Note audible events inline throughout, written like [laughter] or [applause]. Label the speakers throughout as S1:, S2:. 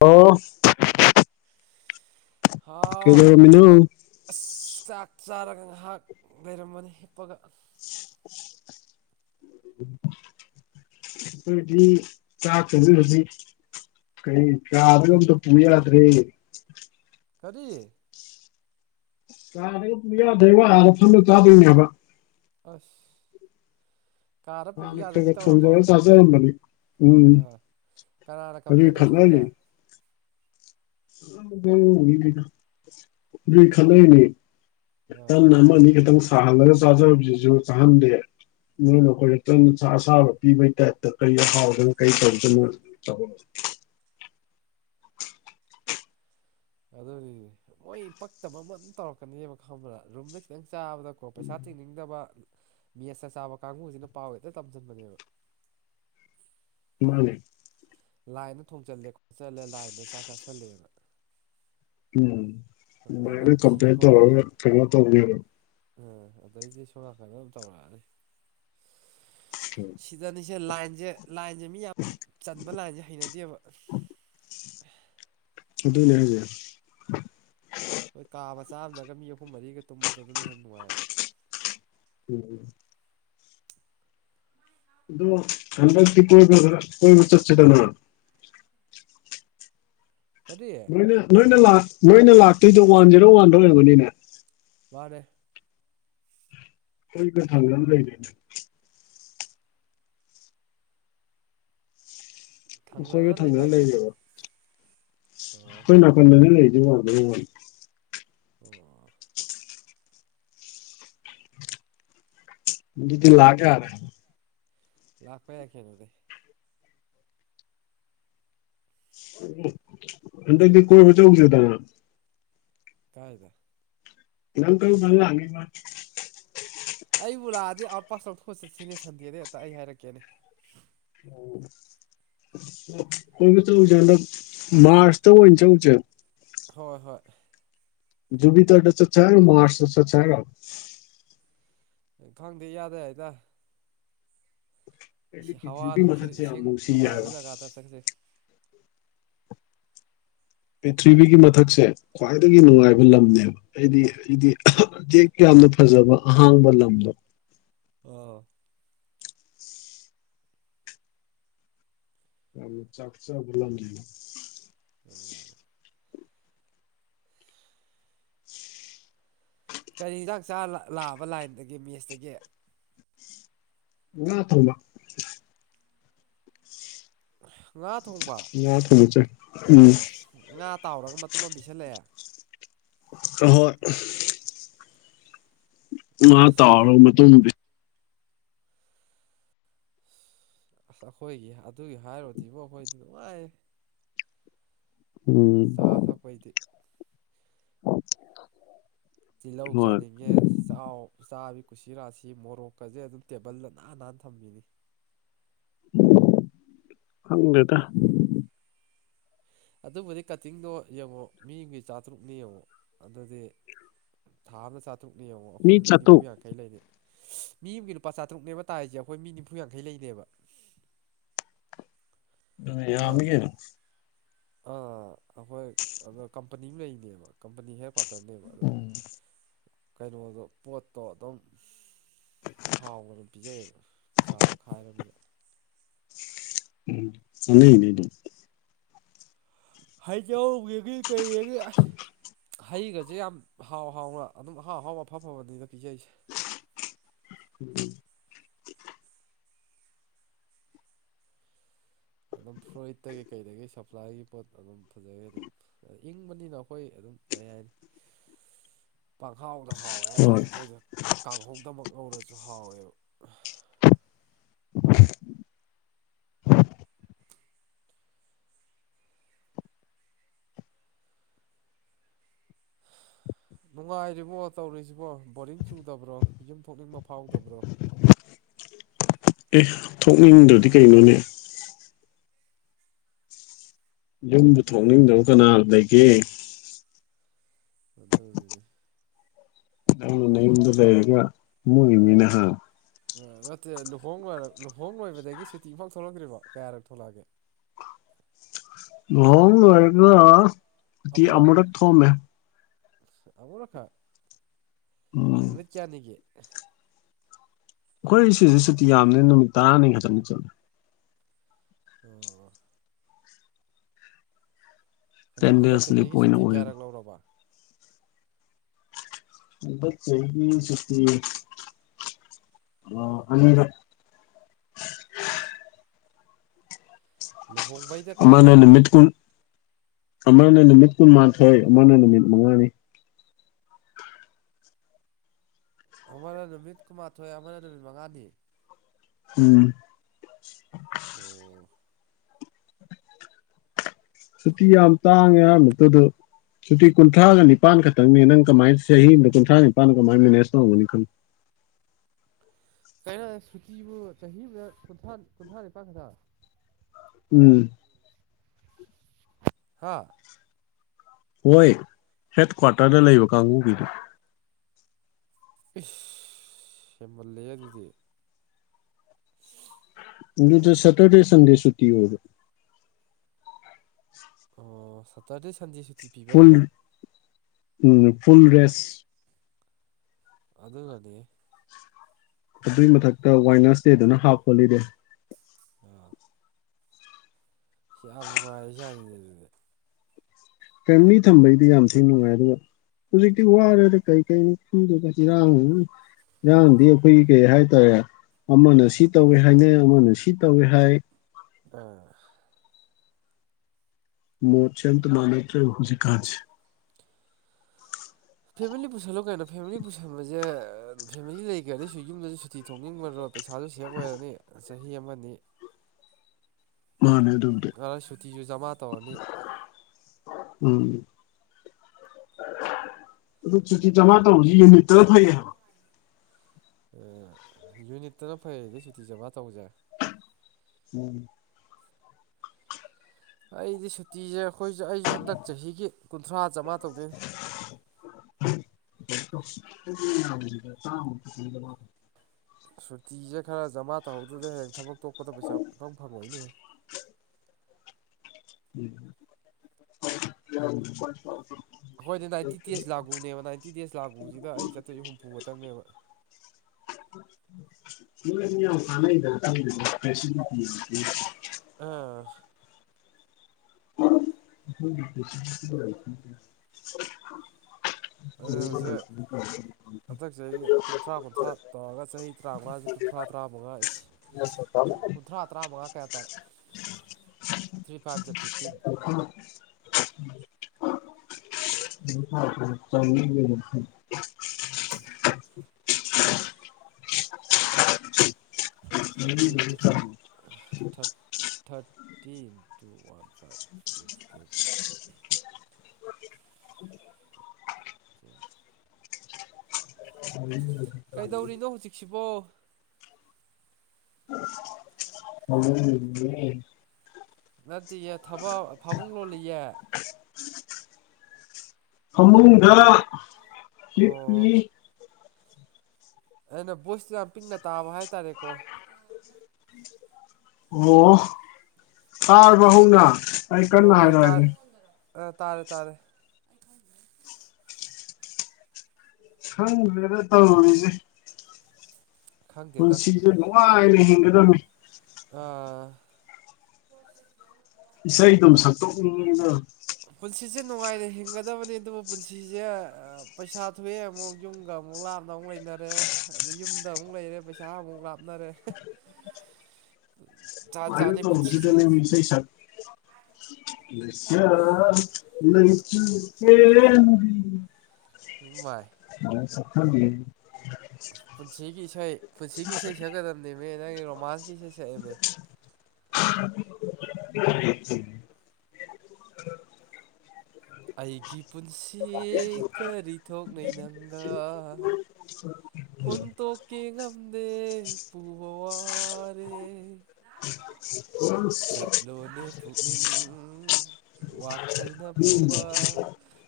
S1: Hello
S2: ꯍꯥꯎ
S1: ꯀꯩꯗꯧꯔꯝꯃꯤꯅꯣ
S2: ꯀꯃꯥꯏ ꯑꯁ ꯆꯥꯛ ꯆꯥꯔꯒ ꯉꯥꯏꯍꯥꯛ ꯂꯩꯔꯝꯕꯅꯦ ꯍꯤꯞꯄꯒ
S1: [inaudible] ꯑꯩꯈꯣꯏꯗꯤ ꯆꯥꯛꯖꯤ ꯍꯧꯖꯤꯛ ꯀꯩ ꯆꯥꯕꯒ ꯑꯝꯇ ꯄꯨ ꯌꯥꯗ꯭ꯔꯦ
S2: ꯀꯔꯤ
S1: ꯆꯥꯗꯒ ꯄꯨꯡ ꯌꯥꯗ꯭ꯔꯩ ꯋꯥ ꯑꯥꯗ ꯐꯝꯗ ꯆꯥꯗꯣꯏꯅꯦꯕ
S2: ꯑꯁ ꯀꯥꯔ ꯗ ꯄꯨꯕꯤ
S1: ꯍꯥꯟꯅ ꯈꯔ ꯈꯔ
S2: ꯌꯥꯗꯕꯤ ꯇꯧꯔꯕꯣ
S1: ꯊꯣꯡꯖꯔ ꯆꯥꯖꯔꯝꯕꯅꯤ ꯎꯝ
S2: ꯑꯥ ꯀꯅꯥꯅ
S1: ꯑꯗꯨꯒꯤ
S2: ꯀꯝꯄ꯭ꯂꯦꯟ ꯇꯧꯁꯜꯂꯨꯔꯦ
S1: ꯑ ꯃꯤ ꯈꯂꯅꯦ ꯇꯞꯅꯥ
S2: ꯑꯥ
S1: ꯈꯤꯇꯪ ꯑꯃꯅꯤ ꯈꯤꯇꯪ ꯁꯥꯍꯜꯂꯒ ꯆꯥꯖꯕꯁꯤꯁꯨ ꯆꯥꯍꯟꯗꯦ ꯅꯣꯏꯅꯈꯣꯏꯛꯇꯪ ꯑꯁꯥꯕ ꯄꯤꯕꯩ ꯇꯥꯏꯞꯇ ꯀꯔꯤ ꯍꯍꯥꯎꯗꯅꯣ ꯀꯔꯤ ꯇꯧꯗꯅꯣ [inaudible]
S2: ꯑꯗꯨꯅꯤꯅꯦ ꯃꯣꯏ ꯄꯛꯇ ꯃꯃꯟ ꯇꯧꯔꯛꯀꯅꯦꯕ ꯈꯪꯕ꯭ꯔ ꯔꯨꯝꯗ ꯈꯤꯇꯪ ꯆꯥꯕꯗ ꯀꯣ ꯄꯩꯁꯥ ꯇꯤꯡꯅꯤꯡꯗꯕ ꯃꯤꯠꯁ ꯆ ꯆꯥꯕ ꯀꯥꯡꯕꯨꯁꯤꯅ ꯄꯥꯎ ꯍꯦꯛꯇ ꯇꯝꯁꯤꯟꯕꯅꯦꯕ
S1: ꯃꯥꯅꯦ
S2: ꯂꯥꯏꯗ ꯊꯣꯡꯆꯜꯂꯦ ꯈꯣꯠꯆꯜꯂꯦ ꯂꯥꯏꯟꯗ ꯆꯥꯛ ꯆꯥꯁꯜꯂꯦꯅ
S1: ꯎꯝ
S2: ꯑꯗꯩ
S1: ꯃꯥꯏꯅ
S2: ꯅꯝꯊꯤ
S1: ꯀꯝꯄ꯭ꯂꯦꯟ ꯇꯧꯔꯒ ꯀꯩꯅꯣ ꯇꯧꯕꯅꯤꯔꯣ
S2: ꯎꯝ ꯑꯗꯩꯗꯤ ꯁꯣꯝ ꯅꯥꯀꯗ ꯑꯗꯨꯝ ꯇꯧꯔꯛꯑꯅꯤ
S1: ꯎꯝ
S2: ꯁꯤꯗꯅꯤꯁꯦ ꯂꯥꯏꯟꯁꯦ ꯂꯥꯏꯟꯁꯦ ꯃꯤ ꯌꯥꯝ
S1: [unintelligible]
S2: ꯈꯟꯕ ꯂꯥꯏꯟꯁꯦ ꯍꯩꯅꯗꯦꯕ
S1: ꯑꯗꯨꯅꯦ ꯍꯥꯏꯖꯦ
S2: ꯍꯣꯏ ꯀꯥ ꯃꯆꯥ ꯑꯃꯝꯗꯒ ꯃꯤ ꯑꯍꯨꯝ ꯃꯔꯤꯒ ꯇꯨꯝꯕꯗꯨꯗꯨꯅ ꯍꯦꯟꯅ ꯅꯨꯡꯉꯥꯏꯑꯕ
S1: ꯎꯝ ꯑꯗꯨꯣ ꯍꯟꯕꯤ ꯀꯣꯏ꯭ꯔ ꯀꯣꯏꯕ ꯆꯠꯁꯤꯗꯅ
S2: ꯀꯔꯤ
S1: ꯅꯣꯏꯅ ꯅꯣꯏꯅ ꯅꯣꯏꯅ ꯂꯥꯛꯇꯣꯏꯗꯣ ꯋꯥꯟ ꯖꯦꯔꯣ ꯋꯥꯟꯗ ꯑꯣꯏꯔꯝꯔꯕꯅꯤꯅꯦ
S2: ꯃꯥꯅ
S1: ꯃꯣꯏꯒ ꯊꯥꯡꯖꯝ ꯂꯩꯔꯤ ꯑꯩꯈꯣꯏꯒ ꯊꯪꯅꯅ ꯂꯩꯔꯦꯕ
S2: ꯑꯣ
S1: ꯑꯩꯈꯣꯏ ꯅꯥꯀꯟꯗꯅꯦ ꯂꯩꯔꯤꯁꯦ ꯋꯥꯡꯗꯕꯩ ꯋꯥꯅꯤ
S2: ꯑꯣ
S1: ꯑꯗꯨꯗꯤ ꯂꯥꯛ ꯌꯥꯔꯦ
S2: ꯂꯥꯛꯄ ꯌꯥꯏ ꯀꯩꯅꯣꯗ
S1: ꯍꯟꯗꯛꯇꯤ ꯀꯣꯏꯕꯥ ꯆꯠꯂꯨꯁꯤꯗꯅ
S2: ꯀꯥꯏꯗ
S1: ꯅꯪ ꯀꯔꯝ ꯀꯥꯟ ꯂꯥꯛꯅꯦꯕꯥ
S2: ꯑꯩꯕꯨ ꯂꯥꯛꯑꯗꯤ ꯑꯥꯎꯠ ꯄꯥꯁ ꯂꯧꯊꯣꯛꯑ ꯆꯠꯁꯤꯅꯦ ꯁꯟꯗꯦꯗ ꯍꯦꯛꯇ ꯑꯩ ꯍꯥꯏꯔꯛꯀꯦꯅꯦ
S1: ꯀꯣꯏꯕꯥ ꯆꯠꯂꯨꯁꯦ ꯍꯟꯗꯛ ꯃꯥꯔꯁꯇ ꯑꯣꯏꯅ ꯆꯠꯂꯨꯁꯦ
S2: ꯍꯣꯏ ꯍꯣꯏ
S1: ꯖꯨꯄꯤꯇꯦꯔ ꯗ ꯆꯠꯁꯦ ꯍꯥꯏꯔꯣ ꯃꯥꯠꯆ ꯇꯥ ꯆꯠꯁꯦ ꯍꯥꯏꯔꯣ꯫
S2: ꯈꯪꯗꯦ ꯏꯌꯥꯗ ꯌꯥꯏꯗ
S1: ꯑꯩꯗꯤ
S2: ꯏꯁ ꯍꯋꯥ
S1: ꯄ꯭ꯔꯤꯊꯤꯕꯤ
S2: ꯅꯨꯡꯁꯤꯠ
S1: ꯃꯊꯛꯁꯦ ꯌꯥꯝ
S2: ꯏꯁꯤꯡ
S1: ꯅꯨꯡꯁꯤꯌꯦ ꯍꯥꯏꯕ
S2: ꯅꯨꯡꯉꯥꯏꯕ ꯖꯒꯥꯗ ꯆꯪꯁꯦ
S1: ꯄ꯭ꯔꯤꯊ꯭ꯤꯕꯤꯒꯤ ꯃꯊꯛꯁꯦ ꯈ꯭ꯋꯥꯏꯗꯒꯤ
S2: ꯎꯝ
S1: ꯅꯨꯡꯉꯥꯏꯕ ꯂꯝꯅꯦꯕ ꯑꯩꯗꯤ ꯑꯩꯗꯤ ꯍꯦꯛ ꯌꯥꯝꯅ ꯐꯖꯕ ꯑꯍꯥꯡꯕ ꯂꯝꯗꯣ
S2: ꯑꯥ
S1: ꯌꯥꯝꯅ ꯆꯥꯛꯆꯥꯎꯒ ꯂꯝꯒꯤꯝꯅꯦ
S2: UNINTELLIGIBLE ꯀꯔꯤ ꯍꯦꯟꯖꯥꯡ ꯆꯥꯔ ꯂꯥꯛꯑꯕ ꯂꯥꯏꯟꯗꯒꯤ ꯃꯦꯁꯇꯒꯤ
S1: ꯉ ꯊꯝꯕ
S2: ꯉꯥ ꯊꯣꯡꯕ
S1: ꯉꯥ ꯊꯣꯡꯕ ꯆꯥꯏ
S2: ꯎꯝ ꯉꯥ ꯇꯥꯎꯔꯒ ꯃꯇꯨꯝ ꯑꯃ ꯄꯤꯁꯜꯂꯛꯑꯦ
S1: ꯍꯣꯏ ꯃꯥ ꯇꯥꯎꯔ ꯃꯇꯨꯝ ꯄꯤ
S2: ꯑꯁ ꯑꯩꯈꯣꯏꯒꯤ ꯑꯗꯨꯒꯤ ꯍꯥꯏꯔꯨꯗꯤꯕꯨ ꯑꯩꯈꯣꯏꯗꯤ ꯅꯨꯡꯉꯥꯏ
S1: [inaudible]
S2: ꯆꯥ ꯊꯛꯄꯩꯗꯤ ꯇꯤꯜꯍꯧ
S1: ꯍꯣꯏ
S2: ꯆꯥꯅꯤꯡꯉꯦ ꯏꯆꯥꯎ ꯆꯥꯕꯤ ꯀꯨꯁꯤꯔꯥꯁꯤ ꯃꯣꯔꯣꯛꯀꯁꯦ ꯑꯗꯨꯝ ꯇꯦꯕꯜꯗ ꯅꯥꯟꯅ ꯅꯥꯟꯅ ꯊꯝꯕꯤꯅꯤ
S1: ꯍꯪꯗꯦꯗ
S2: ꯑꯗꯨꯕꯨꯗꯤ ꯀꯠꯇꯤꯡꯗꯣ ꯌꯦꯡꯉꯣ ꯃꯤ ꯑꯃꯒꯤꯒꯤ ꯆꯥꯇꯔꯨꯛꯅꯤ ꯌꯦꯡꯉꯣ ꯑꯗꯨꯗꯤ ꯊꯥ ꯑꯃꯅ ꯆꯥꯇ꯭ꯔꯨꯛꯅ ꯌꯦꯡꯉꯣ ꯑꯩꯈꯣꯏ ꯃꯤ ꯅꯤꯐꯨ ꯌꯥꯡ ꯌꯥꯡꯈꯩ ꯂꯩꯗꯦ ꯃꯤ ꯑꯃꯒꯤ ꯂꯨꯄꯥ ꯆꯥꯇ꯭ꯔꯨꯛꯅꯦꯕ ꯇꯥꯔꯤꯁꯦ ꯑꯩꯈꯣꯏ ꯃꯤ ꯅꯤꯝꯐꯨ ꯌꯥꯡꯈꯩ ꯂꯩꯗꯦꯕ
S1: ꯑ
S2: ꯑꯗꯣ
S1: ꯌꯥꯝ ꯃꯤꯀꯩꯅꫭ
S2: ꯑꯥ ꯑꯩꯈꯣꯏ ꯑꯗꯣ ꯀꯝꯄꯅꯤ ꯑꯃ ꯂꯩꯅꯦꯕ ꯀꯝꯄꯅꯤ ꯍꯦꯛ ꯄ ꯈꯥꯛꯇꯅꯦꯕ ꯑꯗꯨ
S1: ꯎꯝ
S2: ꯀꯩꯅꯣꯗꯣ ꯄꯣꯠꯇꯣ ꯑꯗꯨꯝ ꯍꯥꯎꯅ ꯑꯗꯨꯝ ꯄꯤꯖꯩꯌꯦꯕ ꯄꯩꯁꯥꯗꯣ ꯈꯥꯏꯔꯕꯤꯗ
S1: ꯎꯝ ꯅꯅꯦ ꯑꯗꯨ
S2: ꯍꯩꯖꯧ ꯕꯦꯕꯤ ꯀꯩꯒ ꯑꯁ ꯍꯩꯒꯁꯦ ꯌꯥꯝ ꯍꯥꯎ ꯍꯥꯎꯅ ꯑꯗꯨꯝ ꯑꯍꯥꯎ ꯑꯍꯥꯎꯕ ꯑꯐ ꯐꯕꯅꯤꯗ ꯄꯤꯖꯩꯁꯦ
S1: ꯎꯝ
S2: ꯑꯗꯨꯝ ꯐ꯭ꯂꯣꯏꯍꯤꯠꯇꯒꯤ ꯀꯩꯗꯒꯤ ꯁꯄ꯭ꯂꯥꯏꯒꯤ ꯄꯣꯠ ꯑꯗꯨꯝ ꯐꯖꯩ ꯑꯗꯨꯝ ꯑ ꯏꯪꯕꯅꯤꯅ ꯑꯩꯈꯣꯏ ꯑꯗꯨꯝ ꯀꯩ ꯍꯥꯏꯅꯤ
S1: [inaudible]
S2: ꯄꯪꯍꯥꯎꯗ ꯍꯥꯎꯋꯦ
S1: ꯍꯣꯏ
S2: ꯍꯥꯏꯇꯥꯔꯦ ꯑꯈꯣꯏꯗꯨꯝ ꯀꯥꯡꯍꯧꯗꯃꯛ ꯉꯧꯔꯁꯨ ꯍꯥꯎꯋꯦꯕ
S1: [inaudible]
S2: ꯅꯨꯡꯉꯥꯏꯔꯤꯕꯣ ꯇꯧꯔꯤꯁꯤꯕꯣ ꯕꯣꯔꯤꯡ ꯆꯨꯗꯕ꯭ꯔꯣ ꯌꯨꯝ ꯊꯣꯛꯅꯤꯡꯕ ꯐꯥꯎꯗꯕ꯭ꯔꯣ
S1: ꯑꯦ ꯊꯣꯛꯅꯤꯡꯗ꯭ꯔꯗꯤ ꯀꯩꯅꯣꯅꯦ ꯌꯨꯝꯕꯨ ꯊꯣꯛꯅꯤꯡꯗꯕ ꯀꯅꯥ ꯂꯩꯒꯦ
S2: ꯑꯗꯨ ꯇꯧꯔꯤꯕꯅꯦ
S1: ꯅꯪꯅ ꯅꯌꯨꯝꯗ ꯂꯩꯔꯒ ꯃꯨꯛꯏꯅꯤꯅꯦ ꯍꯥ
S2: ꯅꯠꯇꯦ ꯂꯨꯍꯣꯡ ꯂꯣꯏꯔ ꯂꯨꯍꯣꯡ ꯂꯣꯏꯕꯗꯒꯤ ꯁꯨꯇꯤ ꯑꯃꯐꯥꯎ ꯊꯣꯛꯂꯛꯇ꯭ꯔꯤꯕꯣ ꯀꯌꯥꯔꯛ ꯊꯣꯛꯂꯛꯑꯒꯦ
S1: ꯂꯣꯍꯣꯡ ꯂꯣꯏꯔꯒ ꯁꯨꯇꯤ ꯑꯃꯨꯔꯛ ꯊꯣꯑꯝꯃꯦ
S2: ꯑꯃꯨꯔꯈꯥꯠ
S1: ꯎꯝ
S2: ꯀ꯭ꯌꯥꯗꯒꯤ
S1: ꯑꯩꯈꯣꯏ ꯁꯤꯁꯦ ꯁꯨꯇꯤ ꯌꯥꯝꯅꯤ ꯅꯨꯃꯤꯠ ꯇꯔꯥꯅꯤ ꯈꯛꯇꯪꯅꯤ ꯆꯠꯂ
S2: ꯑꯣ
S1: ꯇꯦꯟ
S2: ꯍꯟꯗꯛ ꯍꯟꯗꯛ
S1: ꯗꯦꯖ ꯂꯤꯞ
S2: ꯆꯍꯤꯒꯤ
S1: ꯑꯣꯏꯅ
S2: ꯁꯨꯇꯤ
S1: ꯑꯣꯏꯕ
S2: ꯀꯌꯥꯔꯛ ꯂꯧꯔꯕ
S1: UNINTELLIGIBLE
S2: ꯂꯨꯍꯣꯡꯕꯩꯗ ꯀꯌꯥꯔꯛ
S1: ꯑꯃꯅ
S2: ꯂꯧꯒꯦ
S1: ꯅꯨꯃꯤꯠ ꯀꯨꯟ ꯑꯃꯅ ꯅꯨꯃꯤꯠ ꯀꯨꯟꯃꯥꯊꯣꯏ ꯑꯃꯅ ꯅꯨꯃꯤꯠ ꯃꯉꯥꯅꯤ
S2: ꯑꯃꯅ ꯅꯨꯃꯤꯠ ꯀꯨꯟꯃꯥꯊꯣꯏ ꯑꯃꯅ ꯅꯨꯃꯤꯠ ꯃꯉꯥꯅꯤ
S1: ꯎꯝ
S2: ꯑꯣ
S1: ꯁꯨꯇꯤ ꯌꯥꯝ ꯇꯥꯡꯉꯦ ꯍꯥꯏ ꯃꯛꯇꯗ ꯁꯨꯇꯤ ꯀꯨꯟꯊ꯭ꯔꯥꯒ ꯅꯤꯄꯥꯟ ꯈꯠꯇꯪꯅꯦ ꯅꯪ ꯀꯃꯥꯏꯅ ꯆꯍꯤ ꯑꯃꯗ ꯀꯨꯟꯊ꯭ꯔꯥꯅꯤꯄꯥꯟ ꯀꯃꯥꯏ ꯃꯦꯅꯦꯖ ꯇꯧꯔꯝꯒꯅꯤ ꯈꯪꯂꯨ
S2: ꯀꯩꯅꯣ ꯁꯨꯇꯤꯕꯨ ꯆꯍꯤ ꯑꯃꯗ ꯀꯨꯟꯊ꯭ꯔꯥ ꯀꯨꯟꯊ꯭ꯔꯥꯅꯤꯄꯥꯟ ꯈꯛꯇ
S1: ꯎꯝ
S2: ꯍꯥ
S1: ꯍꯣꯏ ꯍꯦꯠ ꯀ꯭ꯋꯥꯔꯇꯔꯗ ꯂꯩꯕ ꯀꯥꯡꯕꯨꯒꯤꯗꯨꯣ
S2: ꯏꯁ ꯍꯦꯟꯃꯜꯂꯦꯍꯦ ꯑꯗꯨꯗꯤ
S1: ꯗ ꯁꯦꯇꯔꯗꯦ ꯁꯟꯦꯗꯦ ꯁꯨꯇꯤ ꯑꯣꯏꯕ꯭ꯔꯣ
S2: ꯑꯣ ꯁꯠꯇꯥꯔꯗꯤ ꯁꯟ
S1: ꯐꯜ ꯎꯝ ꯐꯨꯜ ꯔꯦꯁ
S2: ꯑꯗꯨꯒꯗꯤ
S1: ꯑꯗꯨꯏ ꯃꯊꯛꯇ ꯋꯥꯏꯅꯁꯗꯦꯗꯅ ꯍꯥꯞ ꯍꯣꯂꯤꯗꯦ
S2: ꯑ ꯁꯤ ꯌꯥꯝ ꯅꯨꯡꯉꯥꯏꯔꯤ ꯖꯥꯠꯅꯤꯅꯦ ꯑꯗꯨꯗꯤ
S1: ꯐꯦꯃꯤꯂꯤ ꯊꯝꯕꯩꯗꯤ ꯌꯥꯝ ꯊꯤ ꯅꯨꯡꯉꯥꯏ ꯑꯗꯨꯒ ꯍꯧꯖꯤꯛꯛꯇꯤ ꯋꯥꯔꯦꯗ ꯀꯩ ꯀꯩꯅꯣ ꯈꯪꯗꯦꯗ ꯏꯔꯥꯡꯖꯤꯅ ꯏꯔꯥꯡꯗꯤ ꯑꯩꯈꯣꯏꯒꯤ ꯀꯩ ꯍꯥꯏꯇꯥꯔꯦ ꯑꯃꯅ ꯁꯤ ꯇꯧꯋꯦ ꯍꯥꯏꯅꯩ ꯑꯃꯅ ꯁꯤ ꯇꯧꯋꯦ ꯍꯥꯏ
S2: ꯑꯥ
S1: ꯃꯣꯠꯁꯦ ꯑꯝꯇ ꯃꯥꯅꯗ꯭ꯔꯦ ꯍꯧꯖꯤꯛ ꯀꯥꯟꯁꯦ
S2: ꯐꯦꯃꯤꯂꯤ ꯄꯨꯁꯜꯂꯣ ꯀꯩꯅꯣ ꯐꯦꯃꯤꯂꯤ ꯄꯨꯁꯟꯕꯖꯦ ꯐꯦꯃꯤꯂꯤ ꯂꯩꯒ꯭ꯔꯗꯤ ꯁꯤ ꯌꯨꯝꯗꯁꯨ ꯁꯨꯇꯤ ꯊꯣꯛꯅꯤꯡꯉꯔꯣꯏ ꯄꯩꯁꯥꯖꯨ ꯁꯦꯞ ꯑꯣꯏꯔꯅꯤ ꯆꯍꯤ ꯑꯃ ꯑꯅꯤ
S1: ꯃꯥꯅꯦ ꯑꯗꯨꯕꯨꯗꯤ
S2: ꯒ꯭ꯔ ꯁꯨꯇꯤꯖꯨ ꯖꯃꯥ ꯇꯧꯔꯅꯤ
S1: ꯎꯝ ꯑꯗꯨ ꯆꯨꯇꯤ ꯖꯃꯥ ꯇꯧꯕꯖꯤ ꯌꯨꯅꯤꯠꯇꯅ ꯐꯩꯌꯦ ꯍꯥꯏꯕ
S2: ꯑ ꯌꯨꯅꯤꯠꯇꯅ ꯐꯩꯑꯗꯤ ꯁꯨꯇꯤ ꯖꯃꯥ ꯇꯧꯕꯁꯦ
S1: ꯎꯝ
S2: ꯑꯩꯗꯤ ꯁꯨꯇꯤꯖꯦ ꯑꯈꯣꯏꯖꯨ ꯑꯩꯖꯨ ꯍꯟꯗꯛ ꯆꯍꯤꯒꯤ ꯀꯨꯟꯊ꯭ꯔꯥ ꯖꯃꯥ ꯇꯧꯗꯣꯏꯅꯤ
S1: [inaudible]
S2: ꯁꯨꯇꯤꯖꯦ ꯈꯔ ꯖꯃꯥ ꯇꯧꯍꯧꯗꯗ ꯍꯌꯦꯡ ꯊꯕꯛ ꯇꯣꯛꯄꯗ ꯄꯩꯁꯥ ꯄꯡꯐꯪ ꯐꯪꯉꯣꯏꯅꯦꯍꯦ
S1: [inaudible]
S2: ꯑꯩꯈꯣꯏꯗꯤ ꯅꯥꯏꯟꯇꯤ ꯗꯦꯖ ꯂꯥꯒꯨꯅꯦꯕ ꯅꯥꯏꯟꯇꯤ ꯗꯦꯖ ꯂꯥꯒꯨꯁꯤꯗ ꯑꯩꯩꯅ ꯆꯠꯇꯨꯏꯁꯦ ꯍꯨꯝꯐꯨ ꯈꯛꯇꯪꯅꯦꯕ
S1: [unintelligible] ꯐ [unintelligible]
S2: ꯑꯥ
S1: ꯎ [unintelligible]
S2: ꯑꯩ ꯍꯧꯖꯤꯛ ꯍꯟꯗꯛ ꯆꯍꯤꯒꯤ ꯀꯨꯟꯊ꯭ꯔꯥ ꯀꯨꯟꯊ꯭ꯔꯥ ꯇꯧꯔꯒ ꯆꯍꯤ ꯇꯔꯥꯃꯉꯥꯖꯦ ꯀꯨꯟꯊ꯭ꯔꯥ ꯇꯔꯥꯃꯉꯥ ꯏꯁ ꯀꯨꯟꯊ꯭ꯔꯥ ꯇꯔꯥꯃꯉꯥ ꯀꯌꯥ ꯇꯥꯏ ꯊ꯭ꯔꯤ ꯐꯥꯏꯚꯖ ꯐꯤꯞꯇꯤꯟ
S1: [unintelligible] ꯂꯤꯡ ꯊꯔꯛꯄꯅꯦ ꯆꯥꯝꯔꯤꯒ ꯅꯤꯝꯐꯨ
S2: ꯎꯝ ꯊꯥꯔꯇꯤ ꯏꯟꯇꯨ ꯐꯤꯞ ꯊꯠ thirty into one five fifteen ꯇꯤꯟ ꯀꯩꯗꯧꯔꯤꯅꯣ ꯍꯧꯖꯤꯛꯁꯤꯕꯣ
S1: [inaudible]
S2: ꯅꯠꯇꯤꯌꯦ ꯊꯕꯛ ꯐꯃꯨꯡ ꯂꯣꯜꯂꯤꯌꯦ
S1: ꯐꯃꯨꯡꯗ
S2: ꯑꯣ
S1: ꯍꯤꯞꯄꯤ
S2: ꯑꯩꯅ ꯚꯣꯏꯁ ꯁꯦ ꯌꯥꯝ ꯄꯤꯛꯅ ꯇꯥꯕ ꯍꯥꯏ ꯇꯥꯔꯦꯀꯣ
S1: ꯑꯣ ꯇꯥꯔꯕꯣ ꯍꯧꯅ ꯑꯩ
S2: ꯍꯣ
S1: ꯀꯟꯅ
S2: ꯇꯥꯏ
S1: ꯍꯥꯏꯔꯛꯑꯒꯦ
S2: ꯑ ꯇꯥꯔꯦ ꯇꯥꯔꯦ
S1: ꯈꯪꯗ꯭ꯔꯦꯗꯥ ꯇꯧꯔꯤꯖꯦ
S2: ꯈꯪꯗꯦꯗ
S1: ꯄꯨꯟꯁꯤꯖꯦ ꯅꯨꯡꯉꯥꯏꯅ ꯍꯤꯡꯒꯗꯝꯅꯤ
S2: ꯑꯥ
S1: ꯏꯁꯩꯗꯨꯝ ꯁꯛꯇꯣꯛꯅꯤꯡꯉꯤꯗ
S2: ꯄꯨꯟꯁꯤꯁꯦ ꯅꯨꯡꯉꯥꯏꯅ ꯍꯤꯡꯒꯗꯕꯅꯤ ꯑꯗꯨꯕꯨ ꯄꯨꯟꯁꯤꯁꯦ ꯄꯩꯁꯥ ꯊꯣꯛꯑꯦ ꯑꯃꯨꯛ ꯌꯨꯝꯒ ꯑꯃꯨꯛ ꯂꯥꯞꯅ ꯑꯃꯨꯛ ꯂꯩꯅꯔꯦ ꯑꯗꯩ ꯌꯨꯝꯗ ꯑꯃꯨꯛ ꯂꯩꯔꯦ ꯄꯩꯁꯥ ꯑꯃꯨꯛ ꯂꯥꯞꯅꯔꯦ ꯎꯝ
S1: ꯁꯨꯃꯥꯏꯅꯥ ꯇꯧꯕꯥꯁꯤꯗꯥꯅꯦꯃꯤ ꯏꯁꯩ ꯁꯛ ꯂꯩꯁꯛ ꯂꯩꯆꯨ ꯍꯦꯟꯕꯤꯅꯤ
S2: ꯏꯝꯃꯩ
S1: ꯉꯥꯏꯍꯥꯛ ꯁꯛꯊꯒꯦꯍꯦ
S2: ꯄꯨꯟꯁꯤꯒꯤ ꯏꯁꯩ ꯄꯨꯟꯁꯤꯒꯤ ꯏꯁꯩ ꯁꯛꯀꯗꯕꯅꯦꯃꯤ ꯅꯪꯒꯤ ꯔꯣꯃꯥꯟꯁꯀꯤ ꯏꯁꯩ ꯁꯛꯑꯦꯃꯤ
S1: [unintelligible]
S2: ꯑꯩꯒꯤ ꯄꯨꯟꯁꯤ ꯀꯔꯤ ꯊꯣꯛꯅꯩ ꯅꯪꯒ
S1: [inaudible]
S2: ꯍꯨꯟꯇꯣꯛꯀꯦ ꯉꯝꯗꯦ ꯄꯨꯕ ꯄꯨꯋꯥꯔꯦ
S1: [inaudible] [inaudible]
S2: ꯆꯠꯂꯣꯅꯦ ꯄꯨꯛꯅꯤꯡ ꯋꯥꯈꯜꯅ ꯄꯨꯕ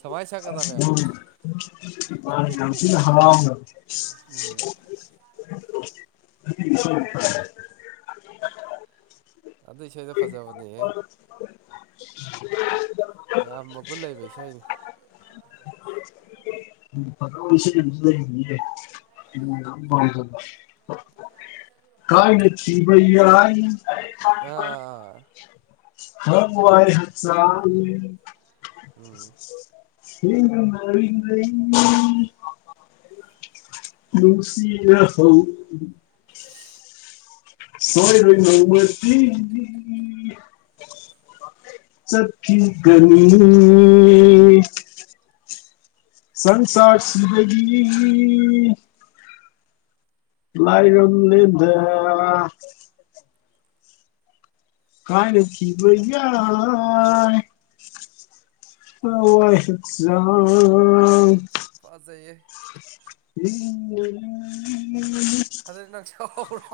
S2: ꯁꯨꯃꯥꯏ ꯁꯛꯀꯗꯕꯅꯦꯕ
S1: ꯃꯥꯅꯦ ꯌꯥꯝ ꯊꯤꯅꯥ ꯍꯔꯥꯎꯅꯥ
S2: ꯇꯥ ꯇꯥꯔꯦ ꯎꯝ
S1: [inaudible]
S2: ꯑꯗꯨ ꯏꯁꯩꯗ ꯐꯖꯕꯅꯦꯍꯦ ꯀꯌꯥꯝ ꯃꯒꯨꯟ ꯂꯩꯕ ꯏꯁꯩꯅꯤ
S1: ꯐꯖꯕ ꯏꯁꯩ ꯑꯃꯖꯨ ꯂꯩꯕꯅꯤꯍꯦ ꯑꯩꯅꯥ ꯌꯥꯝ
S2: ꯀꯩ
S1: ꯄꯥꯝꯖꯕ ꯀꯥꯏꯅꯈꯤꯕ ꯌꯥꯏ
S2: ꯑꯥ
S1: ꯊꯋꯥꯏ ꯍꯛꯆꯥꯡ
S2: ꯎꯝ
S1: ꯊꯦꯡꯅ ꯅꯥꯔꯤꯉꯩ ꯅꯨꯡꯁꯤꯔꯍꯧ ꯁꯣꯏꯔꯣꯏ ꯅꯣꯡꯃꯗꯤ ꯆꯠꯈꯤꯒꯅꯤ ꯁꯪꯁꯥꯔꯁꯤꯗꯒꯤ [unintelligible] ꯀꯥꯏꯅꯈꯤꯕꯌꯥꯏ [unintelligible]
S2: ꯐꯥꯖꯩꯍꯦ
S1: [unintelligible]
S2: ꯑꯗꯨꯗꯤ ꯅꯪ ꯁꯛꯍꯧꯔꯣ